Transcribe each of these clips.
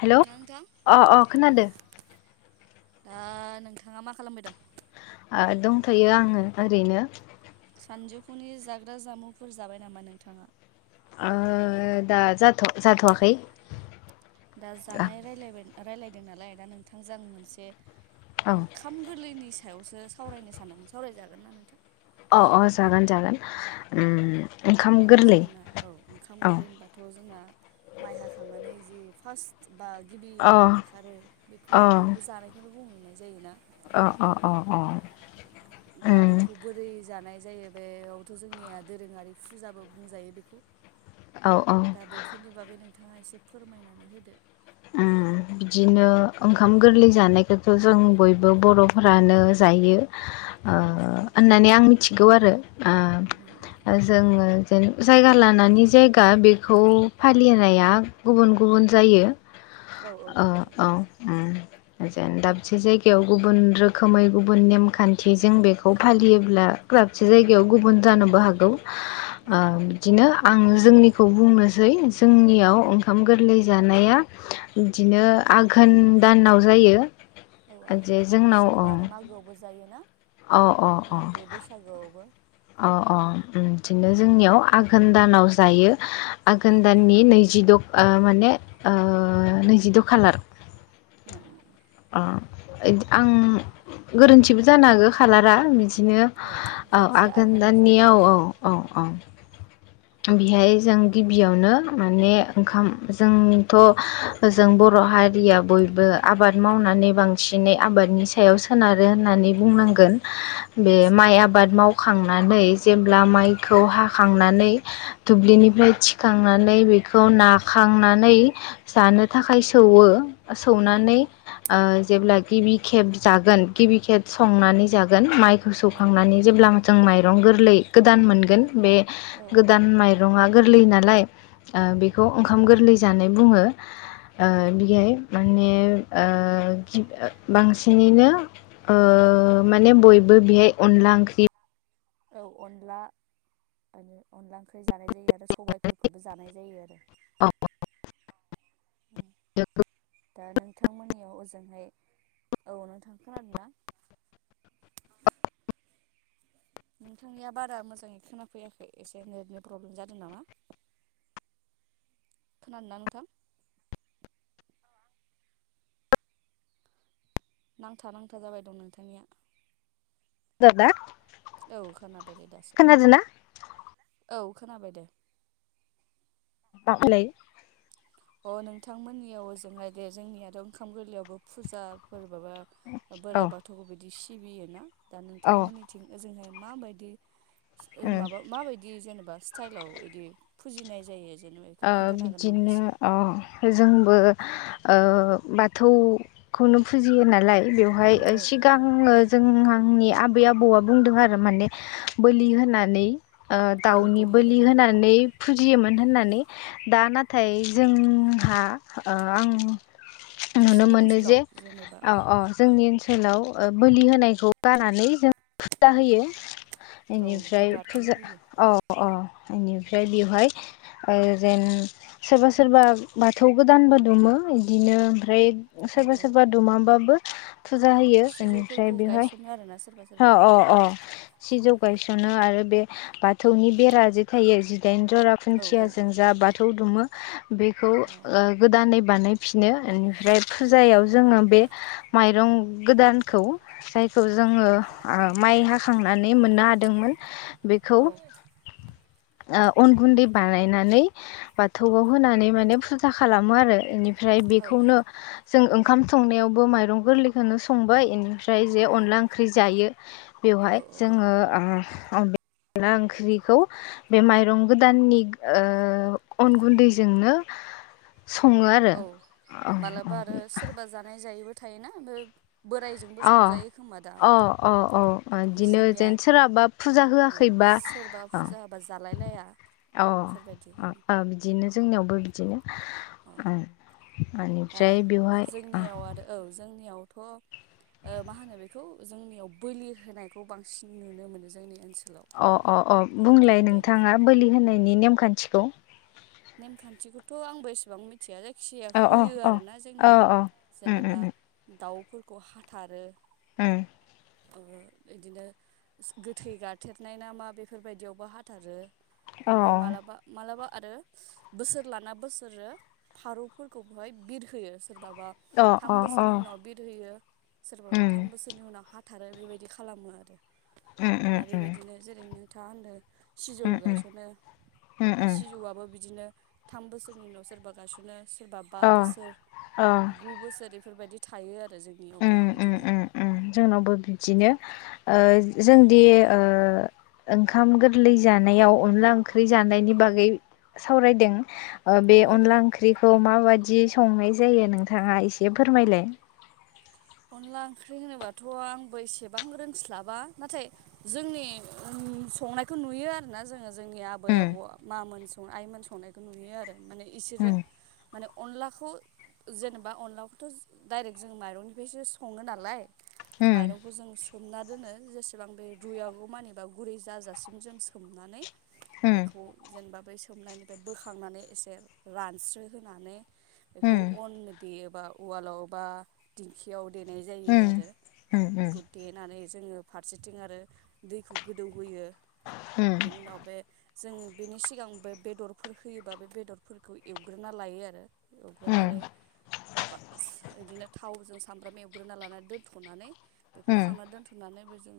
हेल' नोंथां अ अ खोनादों। ओ नोंथाङा मा खालामबाय दं? ओ दंथयो आं ओरैनो। सानजौफुनि जाग्रा जामुंफोर जाबाय नामा नोंथाङा? ओ दा जाथ' जाथ'वाखै। दा जानाय रायलायबाय रायलायदों नालाय दा नोंथांजों आं मोनसे औ ओंखाम गोरलैनि सायावसो सावरायनो सानदोंमोन सावराय जागोन ना नोंथां? अ अ जागोन जागोन उम ओंखाम दा गोरलै जोंना, औ ओंखाम औ गोरलै होनबाथ' जोंना माइ हाखांनानै जि फास्र्ट बा गिबि अ माइ ओंखारो बेखौ अ बेखौ जानायखौनो बुंनाय जायोना? अ अ अ अ। दा उम बेखौ बोरै जानाय जायो बेयावथ' जोंनिया दोरोङारि फुजाबो बुंजायो बेखौ औ औ दा बेफोरनि बागै नोंथाङा एसे फोरमायनानै होदो। उम। बिदिनो ओंखाम गोरलै जानायखौथ' जों बयबो बर'फ्रानो जायो। औ ओ जायो होननानै आं मिथिगौ आरो उम ओ जोङो बिदिनो जायगा लानानै जायगा बेखौ फालिनाया गुबुन गुबुन जायो। औ औ ओ गुबुन गुबुन औ जायो उम। जेन दाबसे जायगायाव गुबुन रोखोमै गुबुन नेमखान्थिजों बेखौ फालियोब्ला दाबसे जायगायाव गुबुन जानोबो हागौ। ओ औ बिदिनो आङो जोंनिखौ बुंनोसै औ जोंनियाव दे ओंखाम गोरलै जानाया बिदिनो आघोन दानाव जायो। औ जे आघोनाव जोंनाव सोरबा आरो अ मागोआवबो जायोना? अ अ मागो बैसागोआवबो अ अ उम बिदिनो जोंनियाव आ घोन दानाव जायो आघोन दाननि नैजिद' ओ माने नैजि द' खालार ओ उम आं गोरोन्थिबो जानो हागौ खालारा बिदि बिदिनो औ औ जायखिजाया आघोन आघोनाव दानानि जायो औ आरोना औ औ औ [inaudible] बेहाय जों गिबियावनो माने ओंखाम जोंथ' ओजों बर' हारिया बयबो आबाद मावनानै बांसिनै आबादनि सायाव सोनारो। होननानै औ बुंनांगोन औ बे माइ सोनारो आबाद माव खांनानै जेब्ला माइखौ हांखांनानै दुब्लिनिफ्राय थिग हाखांनानै बेखौ नाखांनानै जानो थाखाय सौवो। औ सौनानै ओ जेब्ला गिबि खेब जागोन गिबि खेब संनानै जागोन माइखौ सौखांनानै जेब्ला माइरं गोरलै गोदान मोनगोन बे औ गोदान माइरङा गोरलै नालाय ओ बेखौ ओंखाम गोरलै जानाय बुङो। ओ बियाय माने ओ गि ओ बांसिनैनो ओ ओ माने बयबो बेहाय अनला ओंख्रि औ अनला आरो अनला ओंख्रि जानाय जायो आरो सबायफोरखौबो जानाय जायो आरो खोनादोंना दा नोंथांमोननियाव ओजो हाय औ नोंथां खोनादों ना? नोंथांनिया बारा मोजाङै खोनाफैयाखै एसे नेटनि प्रब्लेम जादों नामा? खोनादों ना नोंथां नांथा नांथा जाबाय दं नोंथांनिया [unintelligible] औ खोनाबाय दे दासो खोनादोंना औ खोनाबाय दे [unintelligible] अ नोंथांमोननियाव ओजोंहाय दे जोंनियाथ' ओंखाम गोरलैयावबो फुजाफोर बाबा औ बोराइ बाथौखौ बिदि सिबियोना दा औ ओ नोंथांमोननिथिं ओजोंहाय मा माबायदि सो ओ माबायदि जेनेबा इसतायेलआव इदि फुजिनाय जायो? जेनेबा बेखौ ओ खोन्थानो हागोन नामा बिदिनो एसे अ जोंबो ओ बाथौखौनो फुजियो नालाय बेवहाय औ औ औ सिगाङो जोंनि आ बै आबौआ बुंदों आरो माने बोलि होनानै ओ दाउनि बोलि होनानै फुजियोमोन होननानै दा नाथाय जोंहा ओ आं नुनो नोंसिनि मोनो ओनसोलाव जे जेनेबा औ औ जोंनि ओनसोलाव ओ बोलि होनायखौ बानानै जों फुजा होयो। औ एनिफ्राय बिबारनि फुजा होयो औ औ बेनिफ्राय बेवहाय। ओ जेन सोरबा सोरबा बाथौ गोदानबो दुमो बिदिनो ओमफ्राय औ सोरबा औ सोरबा दुमाबाबो फुजा होयो बेनिफ्राय सिजौफोरखौ बेवहाय गायसनो आरोना सोरबा हा सोरबा अ अ सिजौ बायसनाङा आरो बे बाथौनि बेरा जे थायो जिदाइन' जरा औ औ खुन्थियाजो जों जा बाथौ दुमो बेखौ औ ओ गोदानै बानाय फि नो एनिफ्राय फुजायाव जोङो बे माइरं गोदानखौ जायखौ जोङो ओ माइ हाखांनानै मोननो हादोंमोन बेखौ औ ओ अन गुन्दै बानायनानै बाथौआव होनानै माने फुजा खालामो आरो बेनि ओमफ्राय औ बेखौनो खालाम जों ओंखाम संनायावबो माइरं गोरलैखौनो संबाय इनिफ्राय। दायो जे औ अनला ओंख्रि जायो बेवहाय औ औ बे जोङो ओ। बे अनला ओंख्रिखौ बे माइरं गोदाननि। ओ अन गुन्दैजोंनो। सङो आरो औ औ मालाबा आरो सोरबा जानाय जायैबो थायोना ओब अ अ अ अ अ इदिनो जोंनिया जेन सोरहाबा फुजा औ होआखै। सोरबा फुजा होबा जालाय लाया। अ बेफोरबायदि अ आ बिदिनो जोंनियावबो बिदिनो उम। आ जोंनियाव आरो औ जोंनियाव थ' ओ मा होनो बेखौ जोंनियाव बोलि होनायखौ बांसिन नुनो मोनो जोंनि ओनसो अ अ अ बुंलाय नोंथाङा बोलि होनायनि नेमखान्थिखौ। नेमखान्थिखौथ' आंबो एसेबां मि थिया जायखि जाया अ अ होयो अ आरोना अ जोंनिया अ उम जेनेबा उम उम दाउ फोरखौ हाथारो। उम। ओ इदिनो गोथै गारथेरनाय ना मा बेफोरबायदियावबो हाथारो। अ ओमफाय मालाबा मालाबा आरो बोसोर लाना बोसोरो फारौ फोरखौबोहाय बिरहोयो। सोरबाबा थाम उम बोसोरनि उम उम उनाव बिर होयो उम सोरबाबा थाम बोसोरनि उनाव हा थारो बेबायदि खालामो आरो उम उम दा बेबायदिनो जेरै नोंथाङा होनदो। सिजौ गायस'नो दा सिजौआबो बि दिनो थाम बोसोरनि उनाव सोरबा गायसनो। सोरबा बा अ बोसोर अ गु बोसोर इफोरबायदि थायो आरो। जोंनियावबो उम उम इदिनो उम उम जोंनावबो बिदिनो ओ जोंदि ओ ओंखाम गोरलै जानायाव अनला ओंख्रि जानायनि बागै सावरायदों। ओ बे औ औ औ अनला ओंख्रिखौ माबाय दि संनाय जायो नोंथाङा एसे फोरमायलाय। अनला ओंख्रि होनोबाथ' आंबो एसेबां रोंस्लाबा नाथाय जोंनि संनायखौ नुयो आरोना जोङो जोंनि आबै उम आबौ मा मोन स-आइमोन संनायखौ नुयो आरो माने इसोरो उम माने अनलाखौ जेनेबा अनलाखौथ' दायरेक जों माइरंनि फ्रायसो सङो नालाय ओ माइरंखौ जों सोमना दोनो जेसेबां बे रुइआगौ मानि बा गुरै जाजासिम जों सोमनानै बिदिनो बेखौ जेनेबा बै सोमनायनिफ्राय बोखांनानै एसे रानस्रो होनानै बेखौ अन देयोबा उवालाव बा दिंखियाव देनाय जायो आरो। खौ देनानै जोङो फारसेथिं आरो दैखौ गोदौहोयो। बेनि उनाव बे जों बेनि सिगां बे बेदरफोर होयोबा बे बेदरफोरखौ एवग्रोना ला यो आरो एवग्रोनानै बास-इदिनो थावजों सामब्राम एवग्रोना लानानै दोन्थ'नानै बेखौ खांनानै दोन्थ'नानै बेजों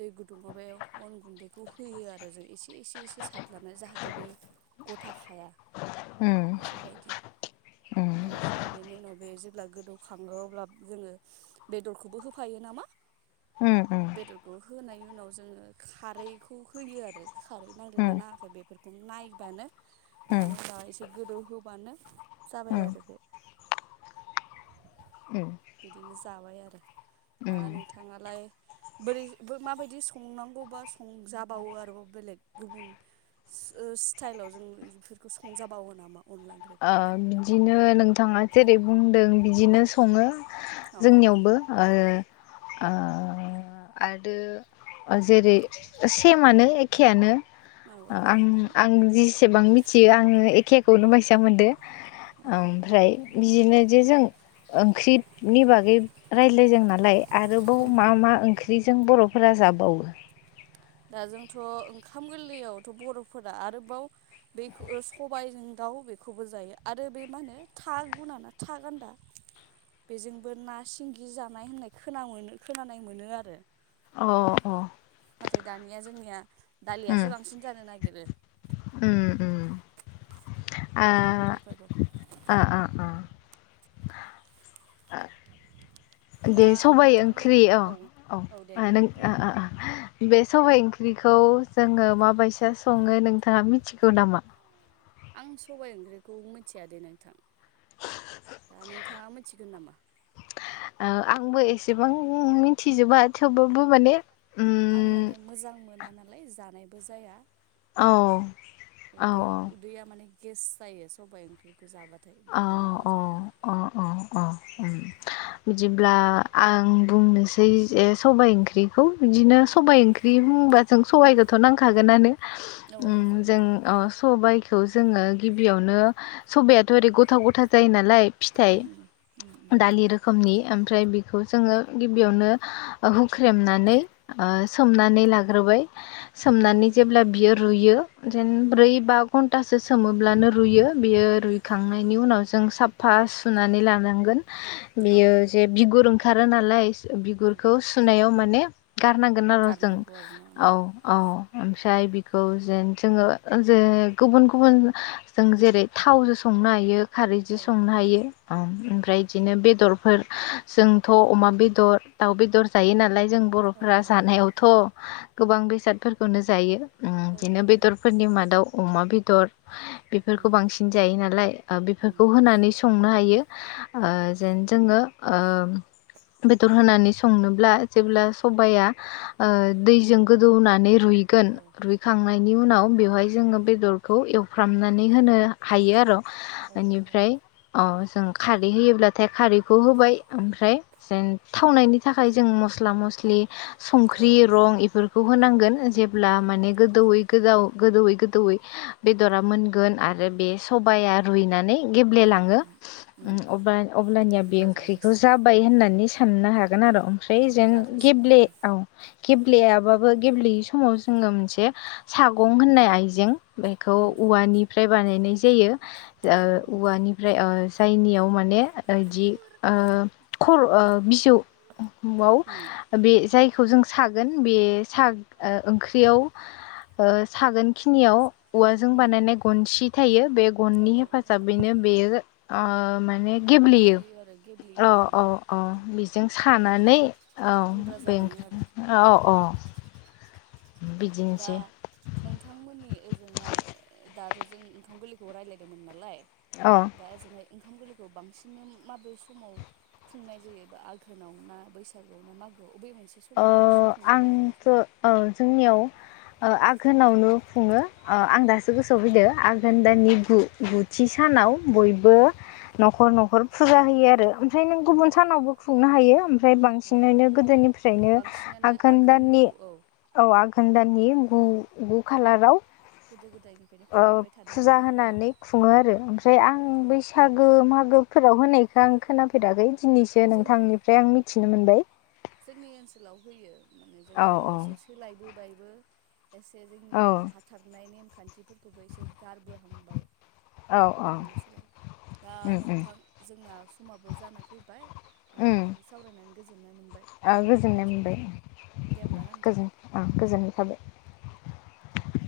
दै गुदुं माबायाव अन गुन्दैखौ होयो आरो जों एसे एसे एसे सार्लानानै जाहाथे बे गथाखाया। बेफोरबायदि इनिफ्राय बेनि उनाव बे जेब्ला गोदौ खाङो अब्ला जोङो बेदरखौबो होफायो नामा। उम उम। बेदरखौ होनायनि उनाव जोङो खारैखौ होयो आरो खारै नांदोना नाङाखै बेफोरखौनो नायबानो बेनि उनाव एसे गोदौ होबानो जाबाय आरो बे बिदिनो जाबाय आरो दा नोंथाङालाय बोरैबो माबायदि संनांगौबा संजाबावो आरोबाव बेलेग गुबुन ओ स्टाइलाव जों इफोरखौ संजाबावो नामा? अनला ओंख्रिखौ ओ बिदिनो नोंथाङा जेरै बुंदों बिदिनो सङो। अ अ जोंनियावबो ओ आ आरो जेरै सेमानो एखेआनो अ औ आं एखेयानो ना आं जेसेबां मिथियो आङो एखेखौनो बायसा मोनदो औ ओमफ्राय बिदिनो जे जों ओंख्रिनि बागै रायज्लाय जों नालाय आरोबाव मा मा ओंख्रिजों बर'फो रा जाबावो? दा जोंथ' ओंखाम गोरलैयावथ' बर'फोरा आरोबाव [unintelligible] खौ सबायजों दा व बेखौबो जायो आरो बे मा होनो था गुना ना था गान्दा बेजोंबो ना सिंगि जानाय होननाय खोना मोनो खोनानाय मोनो आरो। अ अ नाथाय दानिया जोंनिया दालियासो उम बांसिन जानो नागिरो। उम उम आ ओंखाम गोरलैबाबो ओ ओ दा दे सबायाइ नोंथांमोन ओंख्रि औ औ दे मानो नोंथां बुंनाय ओ ओ बे सबायाइ ओंख्रिखौ जोङो माबायदि सङो नोंथाङा मिथिगौ नामा? आं सबाय ओंख्रिखौ मिथियादै नोंथां। दा नोंथाङा मिथिगोन नामा? ओ आंबो एसेबां मिथिजोबा थेवबो माने आं उम माने मोजां मोना नालाय जानायबो जाया। औ, औ उदै औ उदैया माने गेस जायो सबाइ ओंख्रिखौ जाबाथाय औ बेखायनो औ मोजां मोना। अ अ अ उम बिदिब्ला आं बुंनोसै जे सबायाइ ओंख्रि खौ बिदिनो सबबाय ओंख्रि बुङोब्ला जों सबाइखौथ' नांखागोनानो औ ओम नांखागोन जों औ अ सबाइखौ जोङो गिबियावनो सबाइया थ' जेरै गथाव गथा जायो नालाय फिथाइ उम उम दालि रोखोमनि ओमफ्राय बेखौ जोङो गिबियावनो ओ हु ख्रेमनानै ओ औ सोमनानै लाग्रोबाय उम सोमनानै जेब्ला बियो रुयो जेन ब्रै उम बा घन्टासो सोमोब्लानो रुइयो बेयो रुइ खांनायनि उनाव जों साफा सुनानै लानांगोन औ बेयो जे बिगुर ओंख रोनालाय नालाय उम बिगुरखौ सुनायाव माने गारनांगोन आरो' जों गारनांगौ आरोना औ औ। ओमफ्राय बिखौ जेन जोङो जे गुबुन गुबुन जों जेरै थावजो संनो हायो खारै जि संनो हायो औ ओमफ्राय बिदिनो बेदर फोर जोंथ' अमा बेदर दाउ बेदर जायो नालाय जों औ बर'फोरा जायो जानायावथ' गोबां बेसादफोरखौनो जायो। ओम औ बिदिनो जायो बेदरफोरनि मादाव अमा बेदर उम बेफोरखौ बांसिन जायो ना ओ उम बेफोरखौ होनानै संनो हायो ओ उम जेन जोङो ओ बेदर होनानै संनोब्ला जेब्ला सबाया ओ दैजों गोदौनानै रुइगोन औ रुइखांनाय नि उनाव बेवहाय जोङो बेदरखौ एवफ्रामनानै होनो हायो आर'। औ औ इनिफ्राय अ जों खारै होयोब्लाथाय खारैखौ होबाय ओमफ्राय जेन थावनायनि थाखाय जों मस्ला मस स्लि औ संख्रि रं बेफोरखौ होनांगोन जेब्ला औ माने हालदैफोर गोदौयै गोजाव गोदौवै गोदौवयै बेदरा मोनगोन आरो बे सबाया रुइनानै उम गेब्लेलाङो उम उम अब्लानिया बे अब्ला ओंख्रिखौ जाजासि जाबाय औ होननानै साननो हागोन। आर' ओमफ्राय औ जेन जाजासिगोन गेबे आरो [unintelligible] ब्लेयाबाबो गेब्लेयै समाव जोङो मोनसे सागं होननाय आइजें बेखौ उम औवानिफ्राय बानायनाय जायो। ओ औ औ उम औवानिफ्राय जायनियाव मान ने इदि ओ खर अ बिजौ वाव उम [unintelligible] जों सागोन बे सा- ओ ओंख्रि सागोन। खिनियाव औवाजों उम बानायनाय गनसि थायो बे औ गननि औ औ हेफाजाबैनो बेयो ओ मा ने गेब्लेयो रुयो आरो अ गेब्लेयो अ रुइलां अ उम बेजों सानानै गेब्लेलाङो औ गुन्द्रा बे जालाङो आरो अ अ [inaudible] दा नोंथांमोननि ओजोंहाय दाथ' जों ओंखाम गोरलैखौ रायज्लायदोंमोन नालाय औ दा जोङो ओंखाम गोरलैखौ बांसिननो माबे समाव खुंनाय जायो आघोनाव ना बैसागोआव ना मागोआव [inaudible] ओ समाव बांसिन खुंनाय जायो आंथ' नोंसोर ओ जोंनियाव ओ आघोनावनो खुङो आं दासो गोसोआव फैदो आघोन दानिनि गु गु थि सानाव बयबो औ न'खर न'खर फुजा होयो आरो ओमफ्राय नों औ गुबुन सानावबो खुंनो हायो ओमफ्राय औ बांसिनैनो गोदोनिफ्रायनो बांसिनानो आघोन दाननि आघोनखौ औ औ आघोन दाननि उम गु खालाराव गोदो गोदाय औ फुजा होनानै खुङो आरो जों ओमफ्राय आं बैसागो मा फोराव होनायखौ आं खोनाफेराखै दिनैसो नोंथांनिफ्राय आं मिथिनो मोनबाय जोंनि ओनसोलाव होयो माने औ जोंनियाव औ एसे सोलायबोबायबो एसे औ जोंनिया हाथारनाय नेमखान्थिफोरखौबो एसे गारबोहांबाय औ औ बिदिनो सोलायबाय दा उम उम नोंथां जोंना समाबो जाना फैबाय दा उम नोंथांजों सावरायनानै गोजोननाय मोनबाय ओ गोजोननाय दोनथ'लायनोसै होमबा दे मोनबाय होमबा ना नोंथां गोजोन अ गोजोन्नाय थाबाय